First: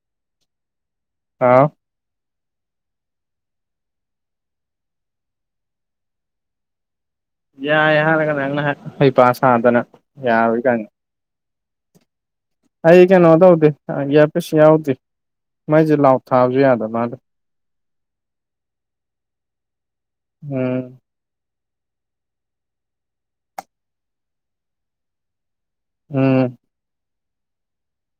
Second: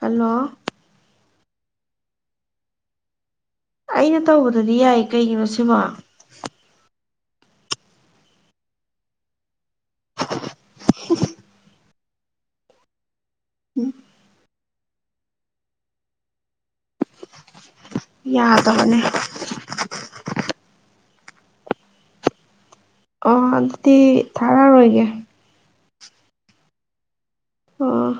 hello ꯍꯥꯎ ꯑꯩꯅ ꯇꯧꯕꯗꯗꯤ ꯌꯥꯏ ꯀꯩꯒꯤꯅꯣ ꯁꯤꯕꯣ ꯌꯥꯏ ꯍꯥꯏꯔꯒ ꯅꯪꯅ ꯍꯩꯄꯥ ꯁꯥꯗꯅ ꯌꯥꯔꯣꯏꯀꯥꯟ ꯑꯩ ꯀꯩꯅꯣ ꯇꯧꯗꯦ ꯑꯦꯔꯄꯤꯁꯨ ꯌꯥꯎꯗꯦ ꯃꯩꯁꯦ ꯂꯥꯎꯗ ꯊꯥꯕꯁꯨ ꯌꯥꯗ ꯃꯥꯜꯂꯦ ꯌꯥꯗꯕꯅꯦ ꯎꯝ ꯑꯣ ꯑꯗꯨꯗꯤ ꯊꯥꯔꯔꯣꯏꯒꯦ ꯎꯝ ꯑꯣꯥ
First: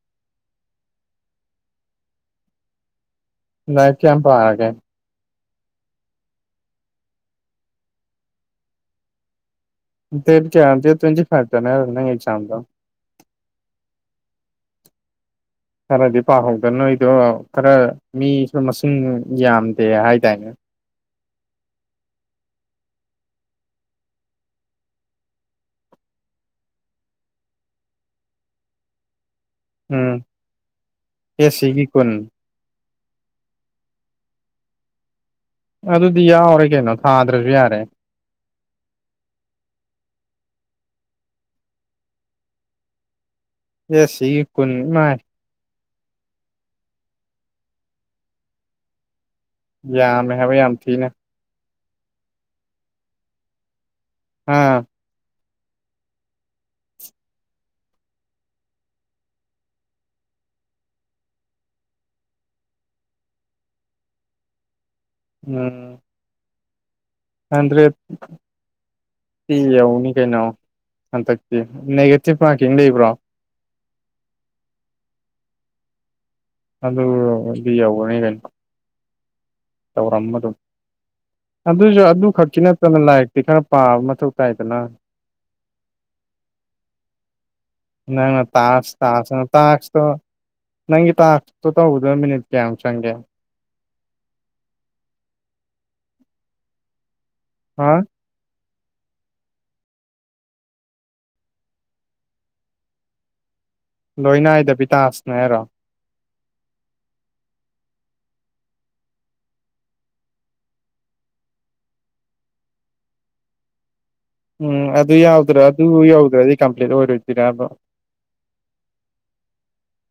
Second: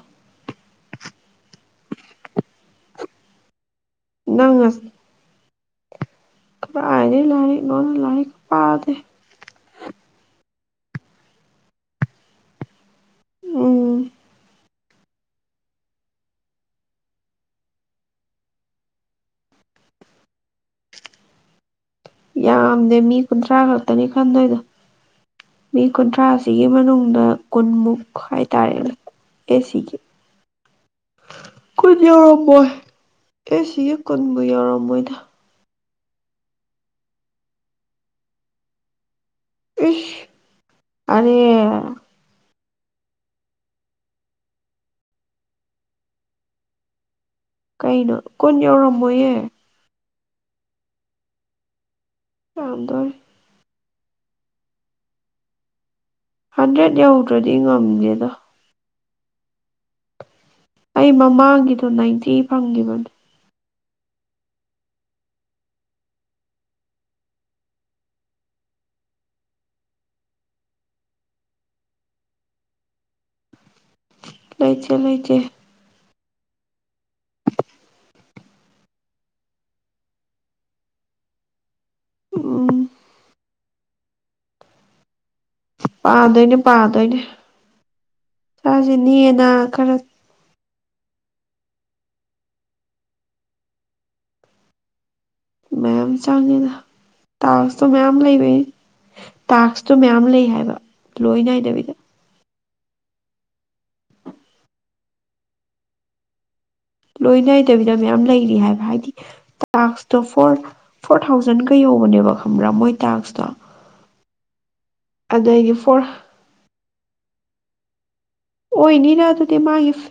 ꯉ ꯅꯪꯉꯁꯤ ꯀꯔꯥꯏꯗꯩ ꯂꯥꯔꯤꯛ ꯅꯣꯗ ꯂꯥꯏꯔꯤꯛ ꯄꯥꯗꯦ ꯗꯦꯠ ꯀꯌꯥ ꯗꯦꯠ ꯇ꯭ꯋꯦꯟꯇꯤ ꯐꯥꯏꯚꯗꯅꯦ ꯑꯦꯛꯖꯝꯗꯣ ꯎꯝ ꯈꯔꯗꯤ ꯄꯥꯍꯧꯗ ꯅꯣꯏꯗꯣ ꯈꯔ ꯃꯤꯁꯨ ꯃꯁꯤꯡ ꯌꯥꯝꯗꯦ ꯍꯥꯏꯗꯥꯅꯦ ꯌꯥꯝꯗꯦ ꯃꯤ ꯀꯨꯟꯊ꯭ꯔꯥ ꯈꯛꯇꯅꯤ ꯈꯟꯗꯣꯏꯗꯣ ꯃꯤ ꯀꯨꯟꯊ꯭ꯔꯥꯁꯤꯒꯤ ꯃꯅꯨꯡꯗ ꯀꯨꯟꯃꯨꯛ ꯍꯥꯏꯇꯥꯔꯦ ꯑꯦꯁꯤꯒꯤ ꯎꯝ ꯑꯦꯁ ꯁꯤꯒꯤ ꯈꯣꯏꯗꯤ ꯀꯨꯟ ꯌꯥꯎꯔꯝꯃꯣꯏ ꯑꯦꯁ ꯁꯤ ꯒꯤ ꯀꯨꯟꯕꯨ ꯌꯧꯔꯝꯃꯣꯏꯗ ꯑꯗꯨꯗꯤ ꯌꯥꯎꯔꯦ ꯀꯩꯅꯣ ꯊꯥꯗ꯭ꯔꯁꯨ ꯌꯥꯔꯦ ꯏꯁ ꯀꯔꯤ ꯑꯦꯁ ꯁꯤ ꯒꯤ ꯀꯨꯟ ꯏꯃꯥꯏ ꯀꯩꯅꯣ ꯀꯨꯟ ꯌꯧꯔꯝꯃꯣꯌꯦ ꯌꯥꯝꯃꯦ ꯍꯥꯏꯕ ꯌꯥꯝ ꯊꯤꯅ [unintelligible] ꯑꯥ ꯍꯟꯗ꯭ꯔꯦꯠ ꯌꯧꯗ꯭ꯔꯗꯤ ꯉꯝꯗꯦꯗ ꯑꯩ ꯃꯃꯥꯡꯒꯤꯗꯣ ꯅꯥꯏꯟꯇꯤ ꯐꯪꯒꯤꯕꯅꯤ ꯎꯝ ꯍꯟꯗ꯭ꯔꯦꯠ ꯁꯤ ꯌꯧꯅꯤ ꯀꯩꯅꯣ ꯍꯟꯗꯛꯇꯤ ꯅꯦꯒꯦꯇꯤꯞ ꯃꯥꯔꯀꯤꯡ ꯂꯩꯕ꯭ꯔꯣ ꯂꯩꯇꯦ ꯂꯩꯇꯦ ꯑꯗꯨꯕꯨ ꯌꯧꯔꯗꯤ ꯌꯧꯔꯅꯤ ꯀꯩꯅꯣ ꯇꯧꯔꯝꯕ ꯑꯗꯨꯝ ꯑꯗꯨꯖꯄ ꯑꯗꯨ ꯈꯛꯀꯤ ꯎꯝ ꯅꯠꯇꯅ ꯂꯥꯏꯛ ꯇꯤ ꯈꯔ ꯄꯥꯕ ꯃꯊꯧ ꯇꯥꯏꯗꯅ ꯄꯥꯗꯣꯏꯅꯦ ꯄꯥꯗꯣꯏꯅꯦ ꯅꯪꯅ ꯁꯥꯁꯦ ꯇꯥꯛꯁ ꯇꯥꯛꯁꯅ ꯅꯦꯅ ꯈꯔ ꯇꯥꯛꯁꯇꯣ ꯅꯪꯒꯤ ꯇꯥꯛꯁꯇꯣ ꯇꯧꯕꯗ ꯃꯤꯅꯤꯠ ꯀꯌꯥꯝꯃꯨꯛ ꯆꯪꯒꯦ ꯃꯌꯥꯝ ꯆꯪꯉꯦꯗ ꯇꯥꯛꯁꯇꯣ ꯍꯥ ꯃꯌꯥꯝ ꯂꯩꯕꯩ ꯇꯥꯛꯁꯇꯣ ꯃꯌꯥꯝ ꯂꯩ ꯍꯥꯏꯕ ꯂꯣꯏ ꯅꯥꯏꯗꯕꯤꯗ ꯂꯣꯏꯅꯥꯏꯗꯕꯤ ꯇꯥꯛꯁꯅꯦ ꯍꯥꯏꯔꯣ ꯂꯣꯏ ꯅꯥꯏꯗꯕꯤꯗ ꯃꯌꯥꯝ ꯂꯩꯔꯤ ꯍꯥꯏꯕ ꯍꯥꯏꯗꯤ ꯇꯥꯛꯁꯇꯣ ꯐꯣꯔ ꯐꯣꯔ ꯊꯥꯎꯖꯟꯒꯥ ꯌꯧꯕꯅꯦꯕ ꯈꯪꯕ꯭ꯔꯥ ꯃꯣꯏ ꯇꯥꯛꯁꯇꯣ ꯎꯝ ꯑꯗꯨ ꯌꯥꯎꯗ꯭ꯔꯥ ꯑꯗꯒꯤ ꯑꯗꯨ ꯐꯣꯔ ꯌꯧꯗ꯭ꯔꯗꯤ ꯀꯝꯄ꯭ꯂꯤꯠ ꯑꯣꯏꯔꯣꯏꯗꯣꯏꯔꯥꯕ ꯑꯣꯏꯅꯤꯅ ꯑꯗꯨꯗꯤ ꯃꯥꯏꯐ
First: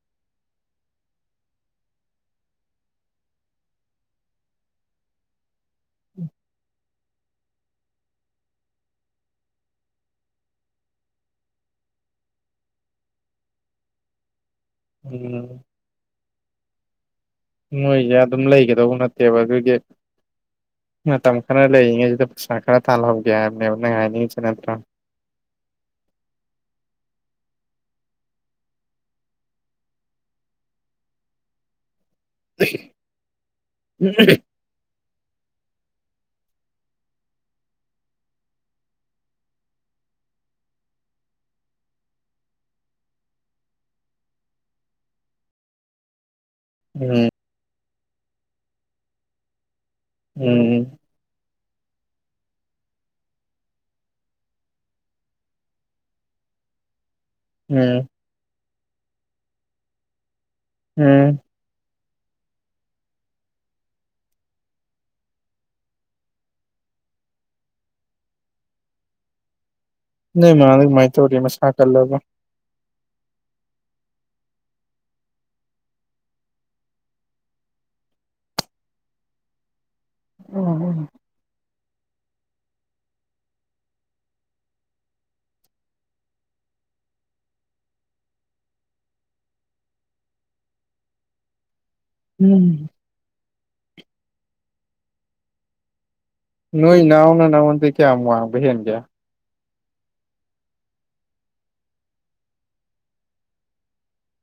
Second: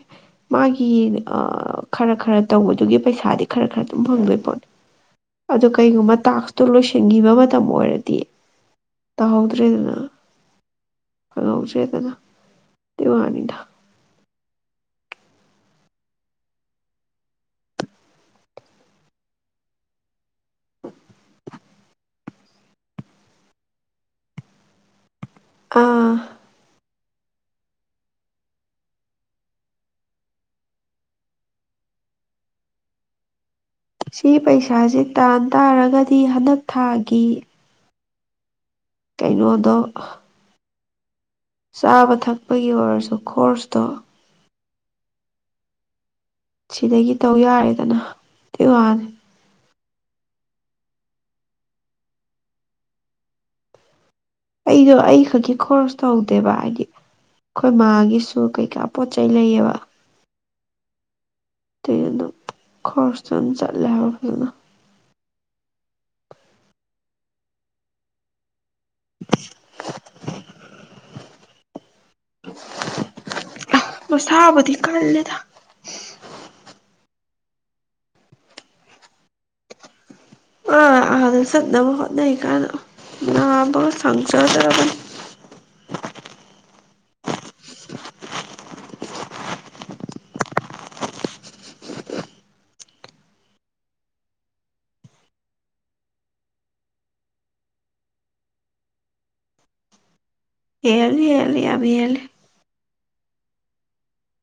ꯃꯥꯒꯤ ꯑꯥ ꯈꯔ ꯈꯔ ꯇꯧꯕꯗꯨꯒꯤ ꯄꯩꯁꯥꯗꯤ ꯈꯔ ꯈꯔ ꯑꯗꯨꯝ ꯐꯪꯗꯣꯏ ꯄꯣꯠꯅꯤ ꯑꯗꯨ ꯀꯩꯒꯨꯝꯕ ꯇꯥꯛꯁꯇꯨ ꯂꯣꯏꯁꯤꯟ ꯂꯣꯏꯁꯤꯟꯒꯤꯕ ꯃꯇꯝ ꯑꯣꯏꯔꯗꯤ ꯇꯥꯍꯧꯗ꯭ꯔꯦꯗꯅ [unintelligible] ꯑꯗꯨꯏ ꯋꯥꯅꯤꯗ ꯎꯝ ꯃꯣꯒꯤꯖꯦ ꯑꯗꯨꯝ ꯂꯩꯒꯗꯧꯕ ꯅꯠꯇꯦꯕ ꯑꯗꯨꯗꯤ ꯃꯇꯝ ꯈꯔ ꯂꯩꯔꯤꯉꯩꯁꯤꯗ ꯄꯩꯁꯥ ꯈꯔ ꯇꯥꯜꯍꯧꯒꯦ ꯍꯥꯏꯕꯅꯦꯕ ꯅꯪ ꯍꯥꯏꯅꯤꯡꯉꯤꯁꯤ ꯅꯠꯇ꯭ꯔꯥ ꯑꯥ [inaudible] ꯁꯤ ꯄꯩꯁꯥꯖꯦ ꯇꯥꯟ ꯇꯥꯔꯒꯗꯤ ꯍꯟꯗꯛ ꯊꯥꯒꯤ ꯀꯩꯅꯣꯗꯣ ꯆꯥꯕ ꯊꯛꯄꯒꯤ ꯑꯣꯏꯔꯁꯨ ꯈꯣꯔꯁꯇꯣ ꯁꯤꯗꯒꯤ ꯎꯝ ꯇꯧ ꯌꯥꯔꯦꯗꯅ ꯑꯗꯨꯏ ꯋꯥꯅꯤ ꯎꯝ ꯑꯩꯗꯣ ꯑꯩ ꯈꯛꯀꯤ ꯈꯣꯔꯁ ꯇꯧꯗꯦꯕ ꯍꯥꯏꯗꯤ ꯑꯩꯈꯣꯏ ꯎꯝ ꯃꯥꯒꯤꯁꯨ ꯀꯩꯀꯥ ꯄꯣꯠ ꯆꯩ ꯂꯩꯌꯦꯕ ꯎꯝ ꯑꯗꯨꯏ ꯑꯗꯨꯝ ꯈꯔꯣꯁꯇꯣ ꯑꯗꯨꯝ ꯆꯠꯂꯦ ꯍꯥꯏꯕ ꯐꯥꯖꯅ [inaudible] ꯅꯣꯏ ꯃꯥꯗꯣ ꯀꯨꯃꯥꯏ ꯇꯧꯔꯤ ꯃꯁꯥ ꯀꯜꯂꯕꯣ [inaudible] ꯃꯁꯥꯕꯗꯤ ꯀꯜꯂꯦꯗ ꯑꯥ ꯎꯝ ꯑꯥꯗ ꯆꯠꯅꯕ ꯍꯣꯠꯅꯩꯀꯥꯟꯗ ꯅꯥꯕꯒ ꯁꯪꯖꯗ꯭ꯔꯥꯕꯅꯤ ꯎꯝ ꯅꯣꯏ ꯏꯅꯥꯎꯅ ꯅꯅꯥꯉꯣꯟꯗꯤ ꯀꯤꯌꯥꯝ ꯋꯥꯡꯕ ꯍꯦꯟꯒꯦ ꯍꯦꯜꯂꯤ ꯍꯦꯜꯂꯤ ꯌꯥꯝ ꯍꯦꯜꯂꯤ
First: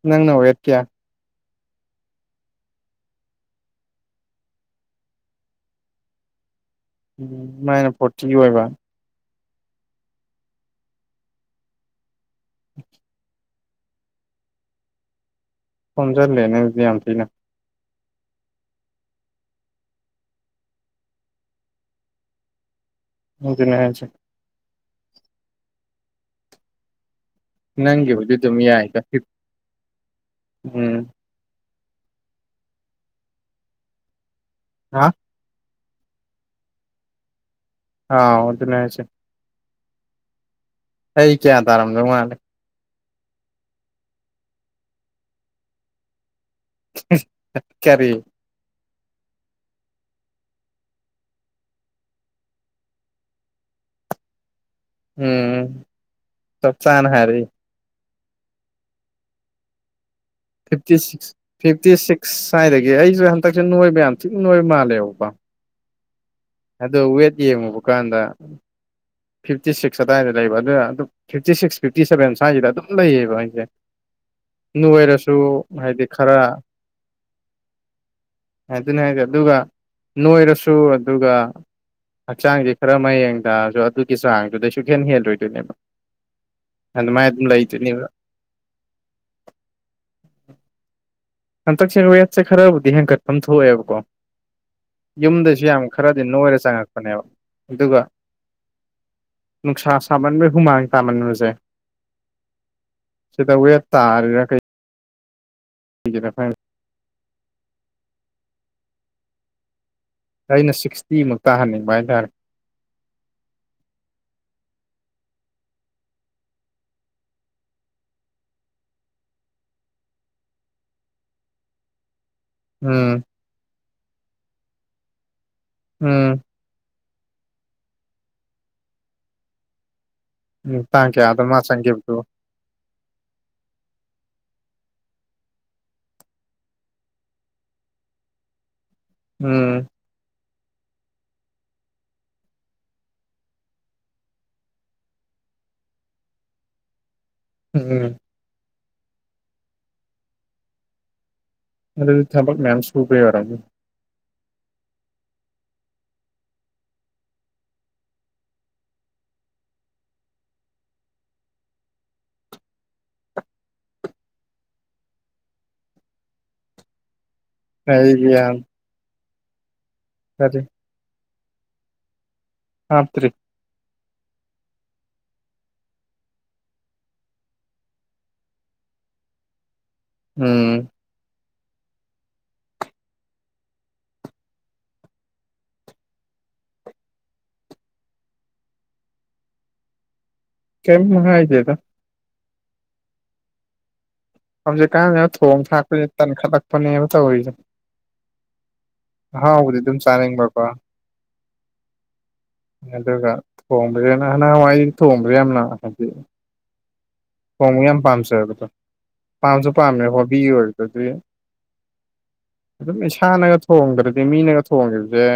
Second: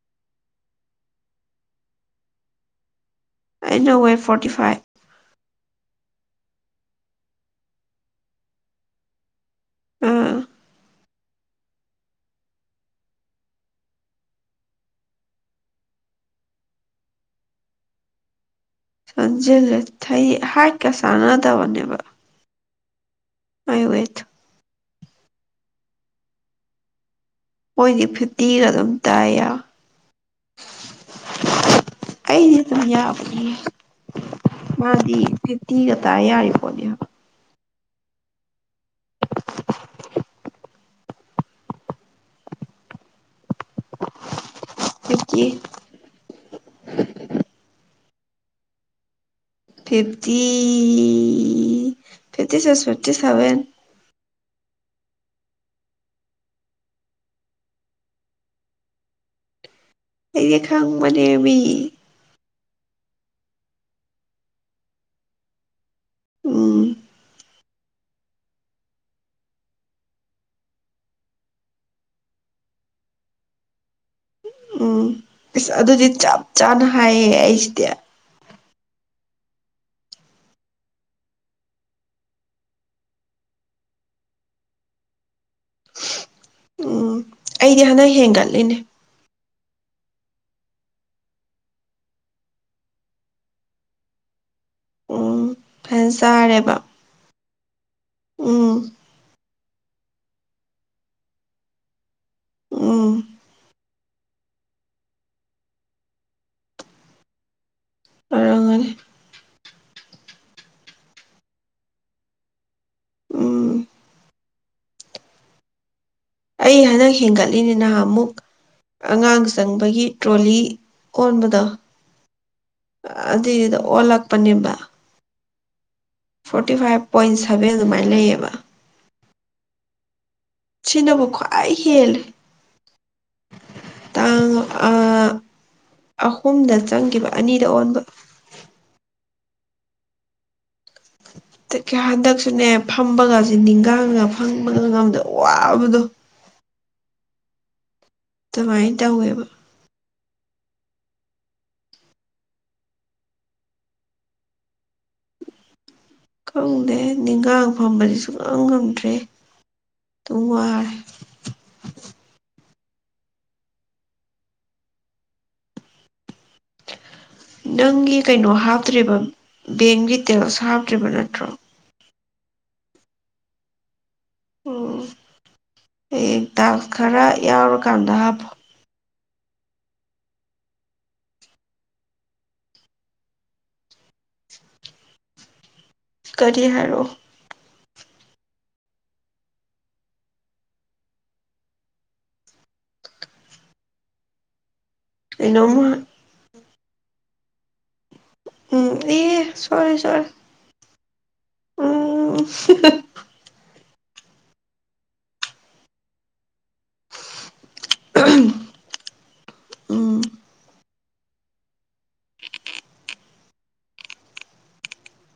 ꯅꯪ ꯅ ꯋꯦꯠ ꯀꯌꯥ ꯑꯩꯅ ꯋꯦꯠ ꯐꯣꯔꯇꯤ ꯐꯥꯏꯚ ꯃꯥꯏꯅ ꯐꯣꯔꯇꯤ ꯑꯣꯏꯕ ꯎꯝ ꯎꯝ [inaudible] ꯁꯣꯟꯖꯜꯂꯦꯅꯦ ꯑꯗꯨꯗꯤ ꯌꯥꯝ ꯊꯤꯅ ꯁꯣꯟꯖꯦꯜꯂꯦ ꯊꯩ ꯍꯥꯏꯠꯀꯥ ꯆꯥꯟꯅꯗꯕꯅꯦꯕ ꯑꯗꯨꯒꯤꯅꯦ ꯑꯩ ꯍꯥꯏꯁꯦ ꯋꯦꯠꯇꯣ ꯃꯣꯏꯗꯤ ꯅꯪꯒꯤꯕꯨꯗꯤ ꯐꯤꯐꯇꯤꯒ ꯑꯗꯨꯝ ꯌꯥꯏꯗ ꯇꯥꯏ ꯌꯥ ꯎꯝ ꯑꯩꯗꯤ ꯑꯗꯨꯝ ꯌꯥꯕꯅꯤꯍꯦ ꯍꯥ ꯃꯥꯗꯤ ꯐꯤꯐꯇꯤꯒꯥ ꯇꯥ ꯌꯥꯔꯤꯄꯣꯠꯅꯦꯕ ꯑꯥꯎ ꯑꯗꯨꯅꯦ ꯍꯥꯏꯁꯦ ꯑꯩ ꯀꯌꯥ ꯇꯥꯔꯝꯗꯧ ꯃꯥꯜꯂꯤ ꯐꯤꯐꯇꯤ ꯀꯔꯤ ꯐꯤꯐꯇꯤ ꯐꯤꯐꯇꯤ ꯁꯤꯁ ꯐꯤꯞꯇꯤ ꯁꯚꯦꯟ ꯎꯝ ꯆꯞ ꯆꯥꯅ ꯍꯥꯏꯔꯛꯏ ꯑꯩꯗꯤ ꯐꯤꯐꯇꯤ ꯈꯪꯕꯅꯦ ꯁꯤꯛꯁ ꯃꯤ ꯐꯤꯐꯇꯤ ꯁꯤꯛꯁ ꯁ꯭ꯋꯥꯏꯗꯒꯤ ꯑꯩꯖꯨ ꯍꯟꯗꯛꯁꯨ ꯅꯣꯏꯕ ꯌꯥꯝ ꯊꯤꯅ ꯅꯣꯏꯕ ꯃꯥꯜꯂꯦꯕꯀꯣ ꯎꯝ ꯑꯗꯣ ꯋꯦꯠ ꯌꯦꯡꯉꯨꯕ ꯀꯥꯟꯗ ꯐꯤꯐꯇꯤ ꯁꯤꯛꯁ ꯑꯗꯨꯋꯥꯏꯗ ꯂꯩꯕ ꯑꯗꯨꯅ ꯑꯗꯨꯝ ꯐꯤꯞꯇꯤ ꯁꯤꯛꯁ ꯐꯤꯞꯇꯤ ꯁꯚꯦꯟ ꯁ꯭ꯋꯥꯏꯖꯤꯗ ꯑꯗꯨꯝ ꯂꯩꯌꯦꯕ ꯑꯩꯖꯦ ꯎꯝ ꯅꯣꯏꯔꯁꯨ ꯏꯁ ꯍꯥꯏꯗꯤ ꯑꯗꯨꯗꯤ ꯈꯔ ꯆꯞ ꯆꯥꯅ ꯍꯥꯏꯌꯦ ꯑꯩꯁꯤꯗꯤ ꯑꯗꯨꯅꯤ ꯍꯥꯏꯖꯦ ꯑꯗꯨꯒ ꯅꯣꯏꯔꯁꯨ ꯑꯗꯨꯒ ꯍꯛꯆꯥꯡꯖꯦ ꯈꯔ ꯃꯌꯦꯡ ꯇꯥꯔꯖꯨ ꯑꯗꯨ ꯒꯤ ꯆꯥꯡꯗꯨꯗꯩ ꯁꯨꯡꯍꯦꯜ ꯍꯦꯜꯂꯣꯏꯗꯣꯏꯅꯦꯕ ꯎꯝ ꯑꯗꯨꯃꯥꯏ ꯑꯩꯗꯤ ꯍꯟꯗꯛ ꯍꯦꯟꯒꯠꯂꯤꯅꯦ ꯍꯟꯇꯛꯁꯦ ꯋꯥꯦꯠꯁꯦ ꯈꯔꯕꯨꯗꯤ ꯍꯦꯟꯒꯠꯐꯝ ꯊꯣꯛꯑꯦꯕꯀꯣ ꯎꯝ ꯌꯨꯝꯗꯩꯁꯨ ꯌꯥꯝ ꯐꯖꯅ ꯈꯔꯗꯤ ꯅꯣꯏꯔ ꯆꯥꯔꯦꯕ ꯆꯪꯉꯛꯄꯅꯦꯕ ꯑꯗꯨꯒ ꯎꯝ ꯅꯨꯡꯁꯥ ꯁꯥꯃꯟꯕꯩ ꯍꯨꯃꯥꯡ ꯇꯥꯃꯟꯕꯖꯦ ꯎꯝ ꯁꯤꯗ ꯋꯦꯠ ꯇꯔꯥꯒ ꯀꯩ [unintelligible] ꯑꯣꯏꯔꯝꯒꯅꯤ ꯑꯩꯅ ꯁꯤꯛꯁꯇꯤꯃꯨꯛ ꯇꯥꯍꯟꯅꯤꯡꯕ ꯍꯥꯏꯇꯥꯔꯦ ꯎꯝ ꯑꯩ ꯍꯟꯗꯛ ꯍꯦꯟꯒꯠꯂꯤꯅꯤ ꯅꯍꯥꯃꯨꯛ ꯑꯉꯥꯡ ꯆꯪꯕꯒꯤ ꯇ꯭ꯔꯣꯂꯤ ꯑꯣꯟꯕꯗꯣ ꯎꯝ ꯑꯗꯨꯏꯗꯨꯗ ꯑꯣꯂꯛꯄꯅꯤꯕ ꯎꯝ ꯐꯣꯔꯇꯤ ꯐꯥꯏꯚ ꯄꯣꯏꯟ ꯁꯕꯦꯟ ꯑꯗꯨꯃꯥꯏꯅ ꯂꯩꯌꯦꯕ ꯎꯝ ꯇꯥꯡ ꯁꯤꯅꯕꯨ ꯀꯌꯥꯗ ꯃꯥ ꯈ꯭ꯋꯥꯏ ꯆꯪꯈꯤꯕꯗꯨ ꯍꯦꯜꯂꯦ ꯇꯥꯡ ꯑꯥ ꯑꯍꯨꯝꯗ ꯆꯪꯒꯤꯕ ꯑꯅꯤꯗ ꯑꯣꯟꯕ ꯎꯝ [inaudible] [unintelligible] ꯍꯟꯗꯛꯁꯨꯅꯦ ꯐꯝꯕꯒꯁꯦ ꯅꯤꯡꯒꯥꯡꯒ ꯐꯝꯕꯒ ꯉꯝꯗ ꯋꯥꯕꯗꯣ ꯎꯝ ꯑꯗꯨꯃꯥꯏꯟ ꯇꯧꯋꯦꯕ ꯑꯗꯨꯗꯤ ꯊꯕꯛ ꯃꯌꯥꯝ ꯁꯨꯕꯩ ꯑꯣꯢꯔꯝꯅꯤ ꯈꯪꯗꯦ ꯅꯤꯡꯒꯥꯡ ꯐꯝꯕꯗꯤ ꯁꯨꯛꯉꯝ ꯉꯝꯗ꯭ꯔꯦ ꯇꯨꯝ ꯋꯥꯔꯦ ꯅꯪꯒꯤ ꯑꯩꯗꯤ ꯀꯩꯅꯣ ꯌꯥꯝ ꯍꯥꯞꯇ꯭ꯔꯤꯕ ꯕꯦꯡꯒꯤ ꯗꯤꯇꯦꯜꯁ ꯀꯔꯤ ꯍꯥꯞꯇ꯭ꯔꯤꯕ ꯅꯠꯇ꯭ꯔꯣ ꯍꯥꯞꯇ꯭ꯔꯤ ꯑꯣ ꯍꯦꯛ ꯇꯥꯛꯁ ꯈꯔ ꯌꯥꯎꯔꯀꯥꯟꯗ ꯍꯥꯞꯄꯣ ꯎꯝ ꯀꯔꯤ ꯍꯥꯏꯔꯑꯣ ꯀꯝ ꯍꯥꯏꯗꯦꯗ ꯍꯧꯖꯤꯛꯀꯥꯟꯖꯤꯅ ꯊꯣꯡ ꯀꯩꯅꯣꯝꯃ ꯊꯥꯛꯄꯁꯤ ꯇꯟꯈꯠꯂꯛꯄꯅꯦꯕ ꯇꯧꯔꯤꯖꯦ ꯎꯝ ꯑꯦ ꯑꯍꯥꯎꯕꯗꯤ ꯁꯣꯏꯔꯦ ꯑꯗꯨꯝ ꯁꯣꯏꯔꯦ ꯆꯥꯅꯤꯡꯕ ꯀꯣ ꯎꯝ ꯑꯗꯨꯒ [unintelligible] ꯊꯣꯡꯕ ꯌꯥꯝ ꯄꯥꯝꯖꯕꯗꯣ ꯄꯥꯝꯖꯨ ꯄꯥꯝꯃꯦ ꯎꯝ ꯍꯣꯕꯤ ꯑꯣꯏꯔꯒꯗꯤ ꯑꯗꯨꯝ ꯏꯁꯥꯅꯒ ꯊꯣꯡꯈ꯭ꯔꯗꯤ ꯃꯤꯅꯒ ꯊꯣꯡꯈꯤꯕꯁꯦ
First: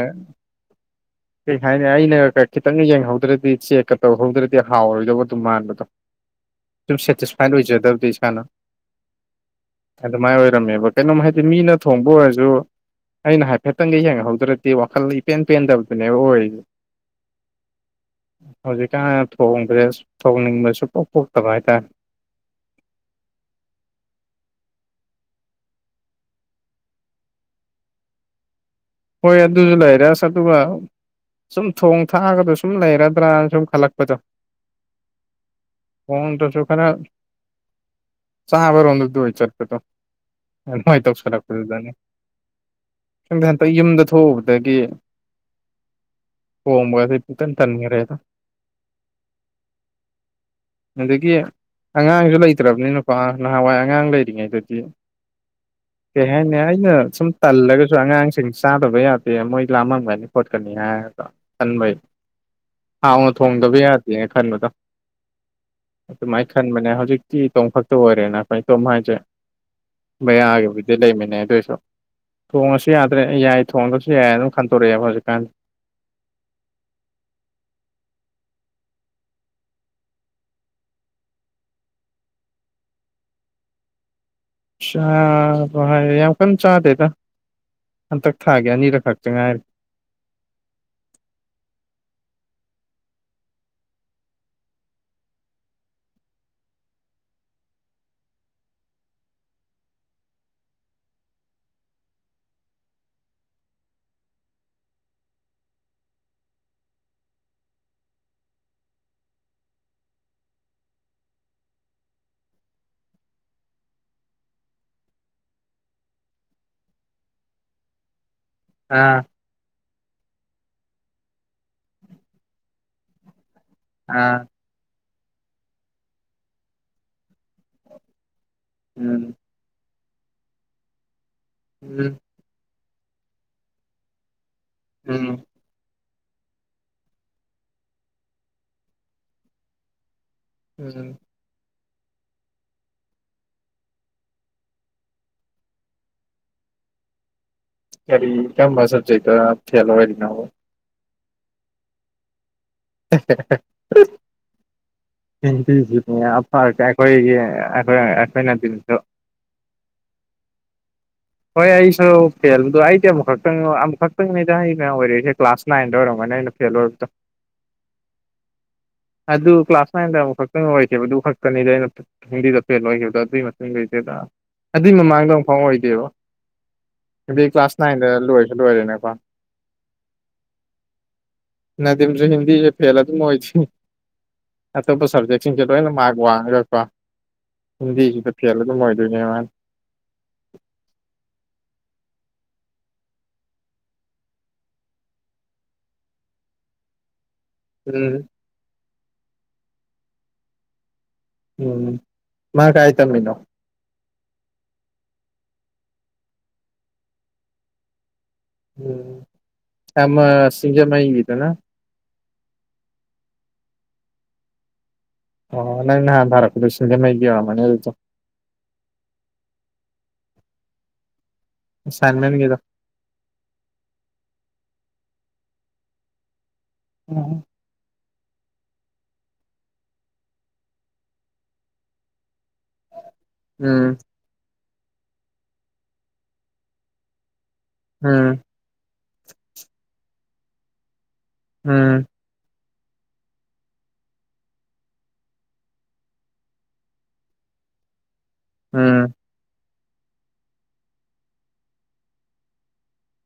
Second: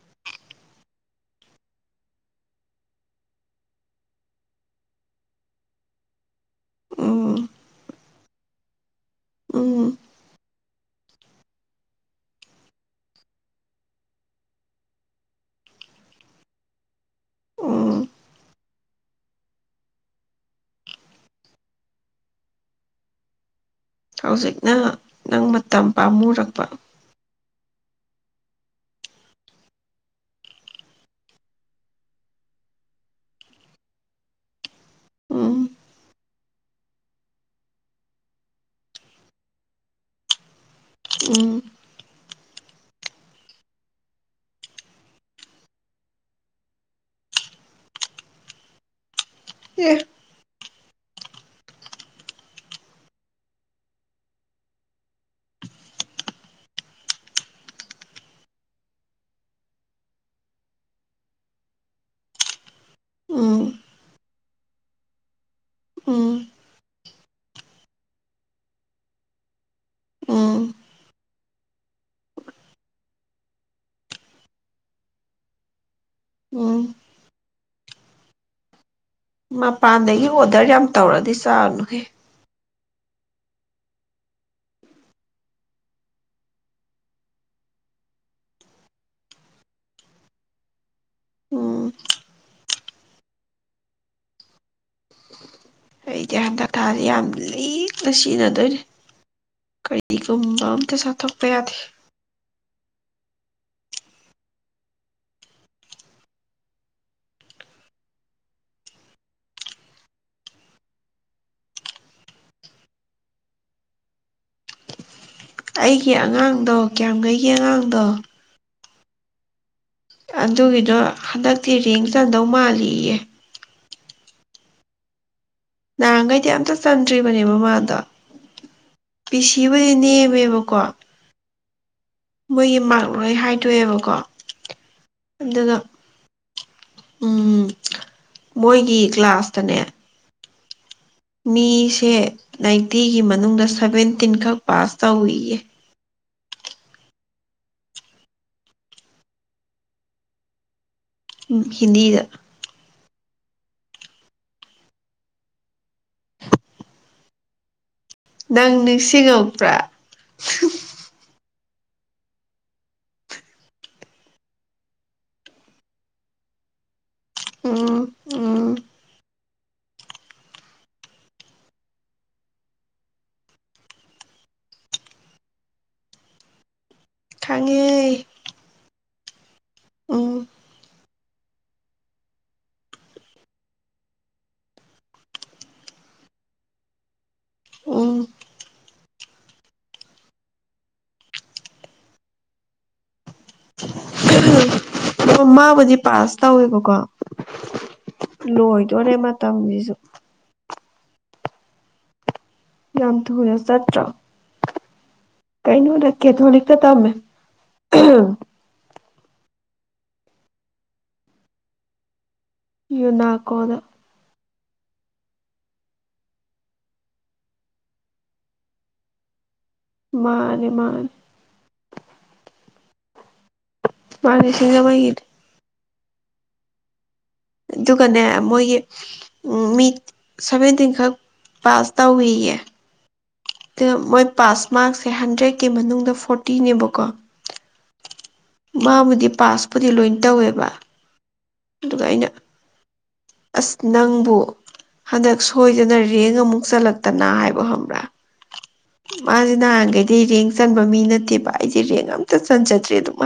[unintelligible] ꯀꯩ ꯍꯥꯏꯅꯤ ꯑꯩꯅꯒ ꯈꯤꯇꯪꯒ ꯌꯦꯡꯍꯧꯗ꯭ꯔꯗꯤ ꯆꯦꯛꯀ ꯇꯧꯍꯧꯗ꯭ꯔꯗꯤ ꯍꯥꯎꯔꯣꯏꯗꯧꯕ ꯑꯗꯨꯝ ꯃꯥꯟꯕꯗꯣ ꯁꯨꯝ ꯎꯝ ꯁꯦꯇꯤꯁꯐꯥꯏꯠ ꯑꯣꯏꯖꯗꯕꯗꯤ ꯏꯁꯥꯅ ꯎꯝ ꯑꯗꯨꯃꯥꯏꯅ ꯑꯣꯏꯔꯝꯃꯦꯕ ꯀꯩꯅꯣꯝ ꯍꯥꯏꯗꯤ ꯃꯤꯅ ꯊꯣꯡꯕ ꯑꯣꯏꯔꯖꯨ ꯑꯩꯅ ꯍꯥꯏꯐꯦꯠꯇꯪꯒ ꯌꯦꯡꯍꯧꯗ꯭ꯔꯗꯤ ꯋꯥꯈꯜ ꯏꯄꯦꯟ ꯄꯦꯟꯗꯕꯗꯨꯅꯦꯕ ꯑꯣꯏꯔꯤꯖꯦ ꯎꯝ ꯍꯧꯖꯤꯛꯀꯥꯟ ꯊꯣꯡꯕꯖꯦ ꯊꯣꯡꯅꯤꯡꯕ ꯁꯨꯡꯄꯣꯛ ꯄꯣꯛꯇꯕ ꯍꯥꯏꯇꯥꯔꯦ ꯍꯧꯖꯤꯛꯅ ꯅꯪ ꯃꯇꯝ ꯄꯥꯝꯃꯨꯔꯛꯄ ꯍꯣꯏ ꯑꯗꯨꯖꯨ ꯂꯩꯔꯦ ꯑꯥꯁ ꯑꯗꯨꯒ ꯁꯨꯝ ꯊꯣꯡ ꯊꯥꯛꯑꯥꯒꯗ ꯁꯨꯝ ꯂꯩꯔꯗ꯭ꯔꯅ ꯁꯨꯝ ꯈꯜꯂꯛꯄꯗꯣ ꯎꯝ ꯐꯣꯟꯇꯁꯨ ꯈꯔ ꯆꯥꯕꯔꯣꯝꯗ ꯑꯗꯨ ꯑꯣꯏ ꯆꯠꯄꯗꯣ ꯑꯗꯨꯃꯥꯏ ꯎꯝ ꯇꯧꯁꯜꯂꯛꯄꯗꯨꯗꯅꯦ ꯈꯪꯗꯦ ꯍꯟꯇꯛ ꯌꯨꯝꯗ ꯊꯣꯛꯎꯕꯗꯒꯤ ꯊꯣꯡꯕꯗꯤ ꯄꯨꯡꯇꯟ ꯇꯟꯒꯔꯦꯗ ꯑꯦ ꯑꯗꯒꯤ ꯑꯉꯥꯡꯁꯨ ꯂꯩꯇ꯭ꯔꯕꯅꯤꯀꯣ ꯅꯍꯥꯟꯋꯥꯏ ꯑꯉꯥꯡ ꯂꯩꯔꯤꯉꯩꯗꯗꯤ ꯀꯩ ꯍꯥꯏꯅꯤ ꯑꯩꯅ ꯁꯨꯝ ꯇꯜꯂꯒꯁꯨ ꯑꯉꯥꯡ ꯁꯤꯡ ꯆꯥꯗꯕ ꯌꯥꯗꯦ ꯃꯣꯏ ꯂꯥꯃꯝꯒꯅꯤ ꯈꯣꯠꯀꯅꯤ ꯍꯥꯏꯔꯗꯣ ꯈꯟꯕꯩ ꯍꯥꯎꯅ ꯎꯝ ꯊꯣꯡꯗꯕ ꯌꯥꯗꯦꯅ ꯈꯟꯕꯗꯣ ꯎꯝ ꯑꯗꯨꯃꯥꯏ ꯈꯟꯕꯅꯦ ꯍꯧꯖꯤꯛꯇꯤ ꯇꯣꯝ ꯈꯛꯇ ꯑꯣꯏꯔꯦꯅ ꯑꯈꯣꯏ ꯇꯣꯝ ꯍꯥꯏꯁꯦ ꯎꯝ ꯕꯌꯥꯒꯤꯕꯨꯗꯤ ꯂꯩꯃꯤꯟꯅꯩ ꯑꯗꯨꯏꯁꯨ ꯊꯣꯡꯉꯁꯨ ꯌꯥ ꯗꯨꯅ ꯑꯩ ꯌꯥꯏ ꯊꯣꯡꯗ꯭ꯔꯁꯨ ꯌꯥꯏ ꯑꯗꯨꯝ ꯈꯟꯗꯣꯔꯛꯑꯦꯕ ꯍꯧꯖꯤꯛꯀꯥꯟ ꯎꯝ ꯃꯄꯥꯟꯗꯒꯤ ꯑꯣꯗꯔ ꯌꯥꯝ ꯇꯧꯔꯗꯤ ꯆꯥꯔꯅꯨꯍꯦ ꯆꯥꯕ ꯍꯥꯏ ꯌꯥꯝ ꯀꯟ ꯆꯥꯗꯦꯗ ꯍꯟꯇꯛ ꯊꯥꯒꯤ ꯑꯅꯤꯔꯛ ꯈꯛꯇ ꯉꯥꯏꯔꯤ ꯎꯝ ꯑꯩ ꯒ꯭ꯌꯥꯟꯒ ꯇꯥꯗꯦ ꯌꯥꯝ ꯂꯤꯛꯅ ꯁꯤꯖꯤꯟꯅꯗꯣꯏꯅꯤ ꯀꯔꯤꯒꯨꯝꯕ ꯑꯝꯇ ꯁꯥꯊꯣꯛꯄ ꯌꯥꯗꯦ ꯑꯩꯒꯤ ꯑꯉꯥꯡꯗꯣ ꯀ꯭ꯌꯥꯝꯈꯩꯒꯤ ꯑꯉꯥꯡꯗꯣ ꯑꯥ ꯑꯗꯨꯒꯤꯗꯣ ꯍꯟꯗꯛꯇꯤ ꯔꯦꯡ ꯆꯟꯗꯧ ꯃꯥꯜꯂꯤꯌꯦ ꯑ ꯅꯍꯥꯟꯒꯩꯗꯤ ꯑꯃꯇ ꯆꯟꯗ꯭ꯔꯤꯕꯅꯦꯕ ꯃꯃꯥꯗꯣ ꯎꯝ ꯄꯤꯁꯤ ꯕꯨꯗꯤ ꯅꯦꯝꯃꯦꯕꯀꯣ ꯎꯝ ꯃꯣꯏꯒꯤ ꯃꯥ꯭ꯔꯛ ꯂꯣꯏ ꯍꯥꯏꯗꯣꯛ ꯑꯦꯕꯀꯣ ꯎꯝ ꯑꯗꯨꯒ ꯎꯝ ꯃꯣꯏꯒꯤ ꯀ꯭ꯂꯥꯁ ꯇꯅꯦ ꯎꯝꯝ ꯃꯤꯁꯦ ꯅꯥꯏꯟꯇꯤꯒꯤ ꯃꯅꯨꯡꯗ ꯁꯚꯦꯟꯇꯤꯟ ꯈꯛ ꯄꯥꯁ ꯇꯧꯏꯌꯦ ꯀꯔꯤ ꯀꯔꯝꯕ ꯁꯕꯖꯦꯛꯇꯥ ꯐꯦꯜ ꯑꯣꯏꯔꯤꯅꯣꯕꯥ ꯍꯤꯟꯗꯤꯗ ꯍ ꯍꯤꯟꯗꯤꯖꯨ ꯃꯌꯥꯝ ꯄꯥꯔ ꯀ ꯑꯩꯈꯣꯏꯈꯣꯏ ꯅꯪ ꯅꯤꯡꯁꯤꯡꯉꯛꯄꯔꯥ ꯍꯣꯏ ꯑꯩꯁꯨ ꯐꯦꯜꯗꯣ ꯑꯩꯗꯤ ꯑꯃꯨꯛꯈꯛꯇꯪ ꯑꯃꯨꯛꯈꯛꯇꯪꯅꯦꯗ ꯑꯩꯅ ꯑꯣꯏꯔꯛ ꯏꯁꯦ ꯀ꯭ꯂꯥꯁ ꯅꯥꯏꯟꯗ ꯑꯣꯏꯔꯝꯒꯅꯤ ꯑꯩꯅ ꯐꯦꯜ ꯑꯣꯏꯕꯗꯥ ꯎꯝ ꯎꯝ ꯑꯗꯨ ꯀ꯭ꯂꯥꯁ ꯅꯥꯏꯟꯗ ꯑꯃꯨꯛ ꯈꯛꯇꯪ ꯑꯣꯏꯈꯤꯕꯗꯨ ꯑꯗꯨ ꯈꯛꯇꯅꯤꯗ ꯑꯩꯅ ꯍꯤꯟꯗꯤꯗ ꯐꯦꯜ ꯑꯣꯏꯈꯤꯕꯗꯣ ꯑꯗꯨꯏ ꯃꯇꯨꯡꯗꯩꯩꯗ ꯑꯗꯨꯏ ꯃꯃꯥꯡꯗ ꯑꯃꯨꯛꯐꯥꯎ ꯑꯣꯏꯗꯦꯕ ꯑꯗꯨ ꯀ꯭ꯂꯥꯁ ꯅꯥꯏꯟꯗ ꯈꯪꯉꯦ ꯂꯣꯏꯁꯨ ꯂꯣꯏꯔꯦꯅꯀꯣ ꯎꯝ ꯅꯗꯤꯝꯁꯨ ꯍꯤꯟꯗꯤꯁꯦ ꯐꯦꯜ ꯑꯗꯨꯝ ꯑꯣꯏꯗ ꯑꯇꯣꯞꯄ ꯁꯕꯖꯦꯛꯁꯤꯡꯁꯦ ꯂꯣꯏ ꯃ꯭ꯔꯛ ꯋꯥꯡꯒ꯭ꯔꯒꯥ ꯀꯣ ꯍꯤꯟꯗꯤ ꯎꯝ ꯁꯤꯗ ꯐꯦꯜ ꯑꯗꯨꯝ ꯑꯣꯏꯗꯣꯏꯅꯦ ꯃꯥꯅ ꯎꯝ ꯃꯥꯕꯨꯗꯤ ꯄꯥꯁ ꯇꯧꯋꯦꯕꯀꯣ ꯎꯝ ꯂꯣꯏꯗꯣꯅꯦ ꯃꯇꯝ ꯖꯤꯖꯨ ꯎꯝ ꯃꯥ ꯀꯥꯏ ꯌꯥꯝ ꯇꯝꯃꯤꯅꯣ ꯊꯨꯅ ꯆꯠꯇ꯭ꯔꯣ ꯀꯩꯅꯣꯗ ꯀꯦꯊꯣꯂꯤꯛꯇ ꯇꯝꯃꯦ ꯎꯝ ꯑꯃ ꯁꯤꯖꯃꯩꯒꯤꯗꯨꯅ ꯌꯨꯅꯥꯀꯣꯗ ꯑꯣ ꯅꯪꯅ ꯅꯍꯥꯟ ꯊꯔꯛꯄꯗꯣ ꯁꯤꯡꯖꯥꯃꯩꯒꯤ ꯑꯣꯏꯔꯝꯃꯅꯤ ꯑꯗꯨꯗꯤ ꯃꯥꯥꯟꯅꯦ ꯃꯥꯟꯅꯦ ꯁꯥꯏꯟ ꯅꯝꯒꯦꯔꯣ ꯃꯟꯅꯦ ꯁꯤꯡꯖꯥꯃꯩꯒꯤꯗꯣ ꯎꯝ ꯑꯗꯨꯒꯅꯦ ꯃꯣꯏꯒꯤ ꯎꯝ ꯃꯤ ꯁꯚꯦꯟꯇꯤꯟ ꯈꯛ ꯄꯥꯁ ꯇꯧꯏꯌꯦ ꯎꯝ ꯃꯣꯏ ꯄꯥꯁ ꯃꯥ꯭ꯔꯛꯁꯦ ꯍꯟꯗ꯭ꯔꯦꯠꯀꯤ ꯃꯅꯨꯡꯗ ꯐꯣꯔꯇꯤꯅꯦꯕꯀꯣ ꯎꯝ ꯃꯥꯕꯨꯗꯤ ꯄꯥꯁꯄꯨꯗꯤ ꯂꯣꯏ ꯇꯧꯋꯦꯕ ꯎꯝ ꯑꯗꯨꯒ ꯑꯩꯅ ꯑꯁ ꯅꯪꯕꯨ ꯍꯟꯗꯛ ꯁꯣꯏꯗꯅ ꯔꯦꯡ ꯑꯃꯨꯛ ꯆꯠꯂꯛꯇꯅ ꯍꯥꯏꯕ ꯈꯪꯕ꯭ꯔꯥ ꯎꯝ ꯃꯥꯁꯦ ꯅꯍꯥꯟꯒꯩꯗꯩ ꯔꯦꯡ ꯆꯟꯕ ꯃꯤ ꯅꯠꯇꯦꯕ ꯑꯩꯁꯦ ꯔꯦꯡ ꯑꯝꯇ ꯆꯟꯖꯗ꯭ꯔꯦ ꯑꯗꯨꯝ ꯍꯥꯏ